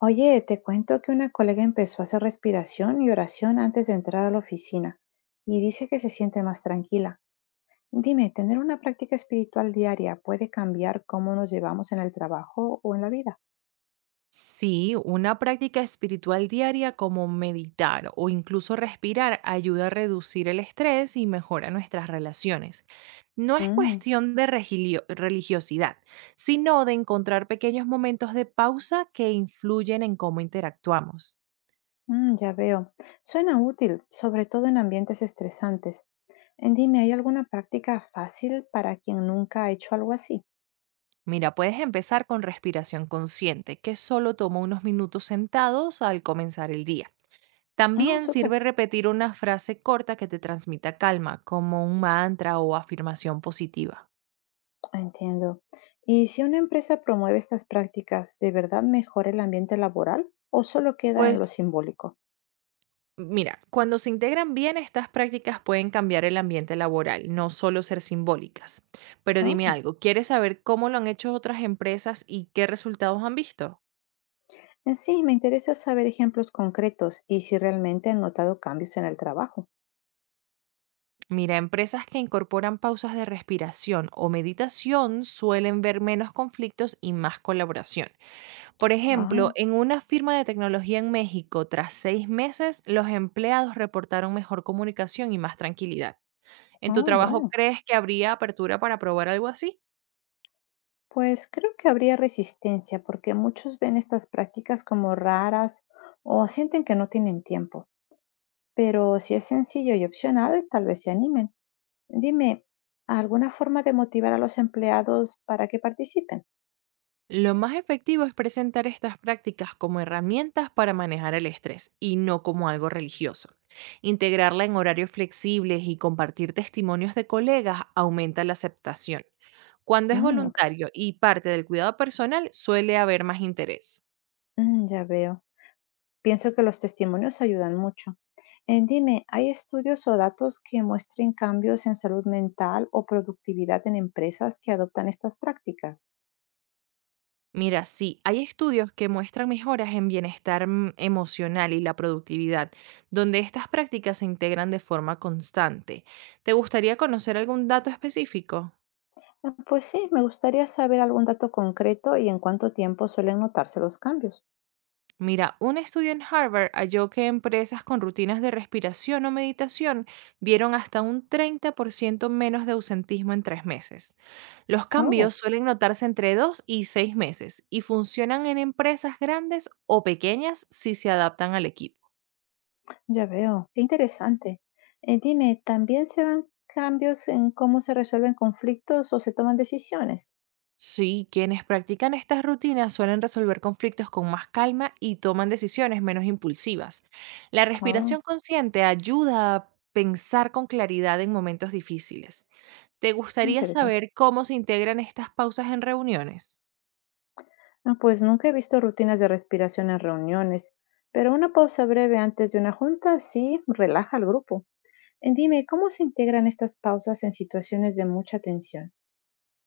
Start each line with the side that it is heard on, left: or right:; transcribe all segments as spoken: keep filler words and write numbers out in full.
left: Oye, te cuento que una colega empezó a hacer respiración y oración antes de entrar a la oficina y dice que se siente más tranquila. Dime, ¿tener una práctica espiritual diaria puede cambiar cómo nos llevamos en el trabajo o en la vida?
right: Sí, una práctica espiritual diaria como meditar o incluso respirar ayuda a reducir el estrés y mejora nuestras relaciones. No es
left: Mm,
right: cuestión de regilio- religiosidad, sino de encontrar pequeños momentos de pausa que influyen en cómo interactuamos.
left: mm, ya veo. Suena útil, sobre todo en ambientes estresantes. Eh, Dime, ¿hay alguna práctica fácil para quien nunca ha hecho algo así?
right: Mira, puedes empezar con respiración consciente, que solo toma unos minutos sentados al comenzar el día.
left: Ah,
right: También
left: súper.
right: sirve repetir una frase corta que te transmita calma, como un mantra o afirmación positiva.
left: Entiendo. ¿Y si una empresa promueve estas prácticas, de verdad mejora el ambiente laboral o solo queda en
right: Pues
left: lo simbólico?
right: mira, cuando se integran bien, estas prácticas pueden cambiar el ambiente laboral, no solo ser simbólicas. Pero
left: Ah,
right: dime algo, ¿quieres saber cómo lo han hecho otras empresas y qué resultados han visto?
left: en sí, me interesa saber ejemplos concretos y si realmente han notado cambios en el trabajo.
right: Mira, empresas que incorporan pausas de respiración o meditación suelen ver menos conflictos y más colaboración. Por ejemplo,
left: Ah,
right: en una firma de tecnología en México, tras seis meses, los empleados reportaron mejor comunicación y más tranquilidad. ¿En tu
left: ah,
right: trabajo
left: bueno.
right: crees que habría apertura para probar algo así?
left: Pues creo que habría resistencia porque muchos ven estas prácticas como raras o sienten que no tienen tiempo. Pero si es sencillo y opcional, tal vez se animen. Dime, ¿alguna forma de motivar a los empleados para que participen?
right: Lo más efectivo es presentar estas prácticas como herramientas para manejar el estrés y no como algo religioso. Integrarla en horarios flexibles y compartir testimonios de colegas aumenta la aceptación. Cuando es
left: Mm, ok,
right: voluntario y parte del cuidado personal, suele haber más interés.
left: mm, ya veo. Pienso que los testimonios ayudan mucho. Eh, dime, ¿hay estudios o datos que muestren cambios en salud mental o productividad en empresas que adoptan estas prácticas?
right: Mira, sí, hay estudios que muestran mejoras en bienestar mm, emocional y la productividad, donde estas prácticas se integran de forma constante. ¿Te gustaría conocer algún dato específico?
left: Ah, pues sí, me gustaría saber algún dato concreto y en cuánto tiempo suelen notarse los cambios.
right: Mira, un estudio en Harvard halló que empresas con rutinas de respiración o meditación vieron hasta un treinta por ciento menos de ausentismo en tres meses. Los cambios
left: Oh,
right: suelen notarse entre dos y seis meses y funcionan en empresas grandes o pequeñas si se adaptan al equipo.
left: ya veo, qué interesante. Eh, dime, ¿también se dan cambios en cómo se resuelven conflictos o se toman decisiones?
right: Sí, quienes practican estas rutinas suelen resolver conflictos con más calma y toman decisiones menos impulsivas. La
left: Oh,
right: respiración consciente ayuda a pensar con claridad en momentos difíciles. ¿Te gustaría
left: interesante.
right: saber cómo se integran estas pausas en reuniones?
left: Ah, pues nunca he visto rutinas de respiración en reuniones, pero una pausa breve antes de una junta sí relaja al grupo. Eh, Dime, ¿cómo se integran estas pausas en situaciones de mucha tensión?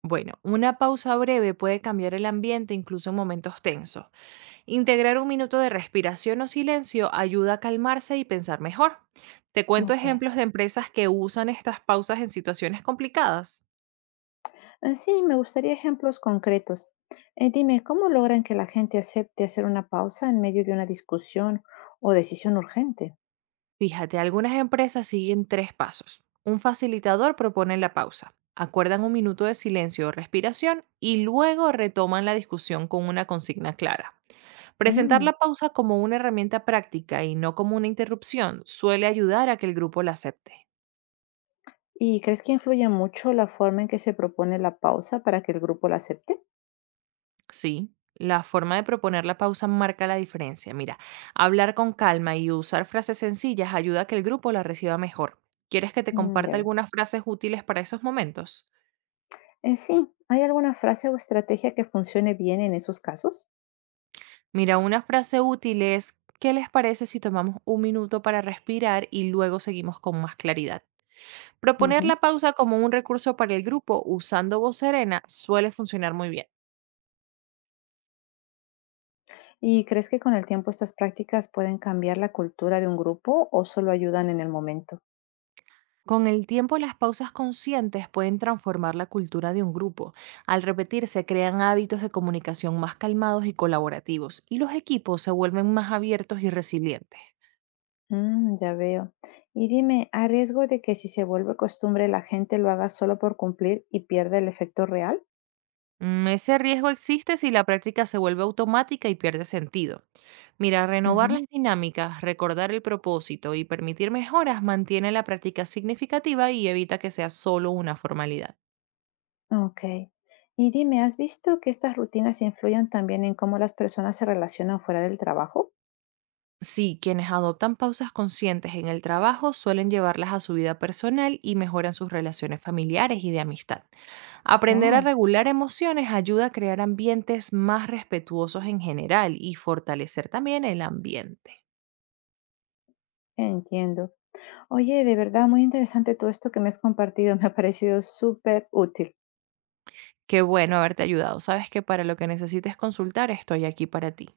right: Bueno, una pausa breve puede cambiar el ambiente incluso en momentos tensos. Integrar un minuto de respiración o silencio ayuda a calmarse y pensar mejor. Te cuento
left: Ok.
right: ejemplos de empresas que usan estas pausas en situaciones complicadas.
left: Eh, Sí, me gustaría ejemplos concretos. Eh, dime, ¿cómo logran que la gente acepte hacer una pausa en medio de una discusión o decisión urgente?
right: Fíjate, algunas empresas siguen tres pasos. Un facilitador propone la pausa, acuerdan un minuto de silencio o respiración y luego retoman la discusión con una consigna clara. Presentar
left: Mm.
right: la pausa como una herramienta práctica y no como una interrupción suele ayudar a que el grupo la acepte.
left: ¿Y crees que influye mucho la forma en que se propone la pausa para que el grupo la acepte?
right: Sí, la forma de proponer la pausa marca la diferencia. Mira, hablar con calma y usar frases sencillas ayuda a que el grupo la reciba mejor. ¿Quieres que te
left: Mm, ya
right: comparta
left: veo.
right: algunas frases útiles para esos momentos?
left: Eh, sí, ¿hay alguna frase o estrategia que funcione bien en esos casos?
right: Mira, una frase útil es, ¿qué les parece si tomamos un minuto para respirar y luego seguimos con más claridad? Proponer la
left: Ujú.
right: pausa como un recurso para el grupo usando voz serena suele funcionar muy bien.
left: ¿Y crees que con el tiempo estas prácticas pueden cambiar la cultura de un grupo o solo ayudan en el momento?
right: Con el tiempo, las pausas conscientes pueden transformar la cultura de un grupo. Al repetirse, crean hábitos de comunicación más calmados y colaborativos, y los equipos se vuelven más abiertos y resilientes.
left: Mm, ya veo. Y dime, ¿a riesgo de que si se vuelve costumbre la gente lo haga solo por cumplir y pierda el efecto real?
right: Mm. Ese riesgo existe si la práctica se vuelve automática y pierde sentido. Mira, renovar
left: Ujú.
right: las dinámicas, recordar el propósito y permitir mejoras mantiene la práctica significativa y evita que sea solo una formalidad.
left: Ok. Y dime, ¿has visto que estas rutinas influyen también en cómo las personas se relacionan fuera del trabajo?
right: Sí, quienes adoptan pausas conscientes en el trabajo suelen llevarlas a su vida personal y mejoran sus relaciones familiares y de amistad. Aprender a
left: Oh,
right: regular emociones ayuda a crear ambientes más respetuosos en general y fortalecer también el ambiente.
left: entiendo. Oye, de verdad, muy interesante todo esto que me has compartido, me ha parecido súper útil.
right: Qué bueno haberte ayudado. Sabes que para lo que necesites consultar estoy aquí para ti.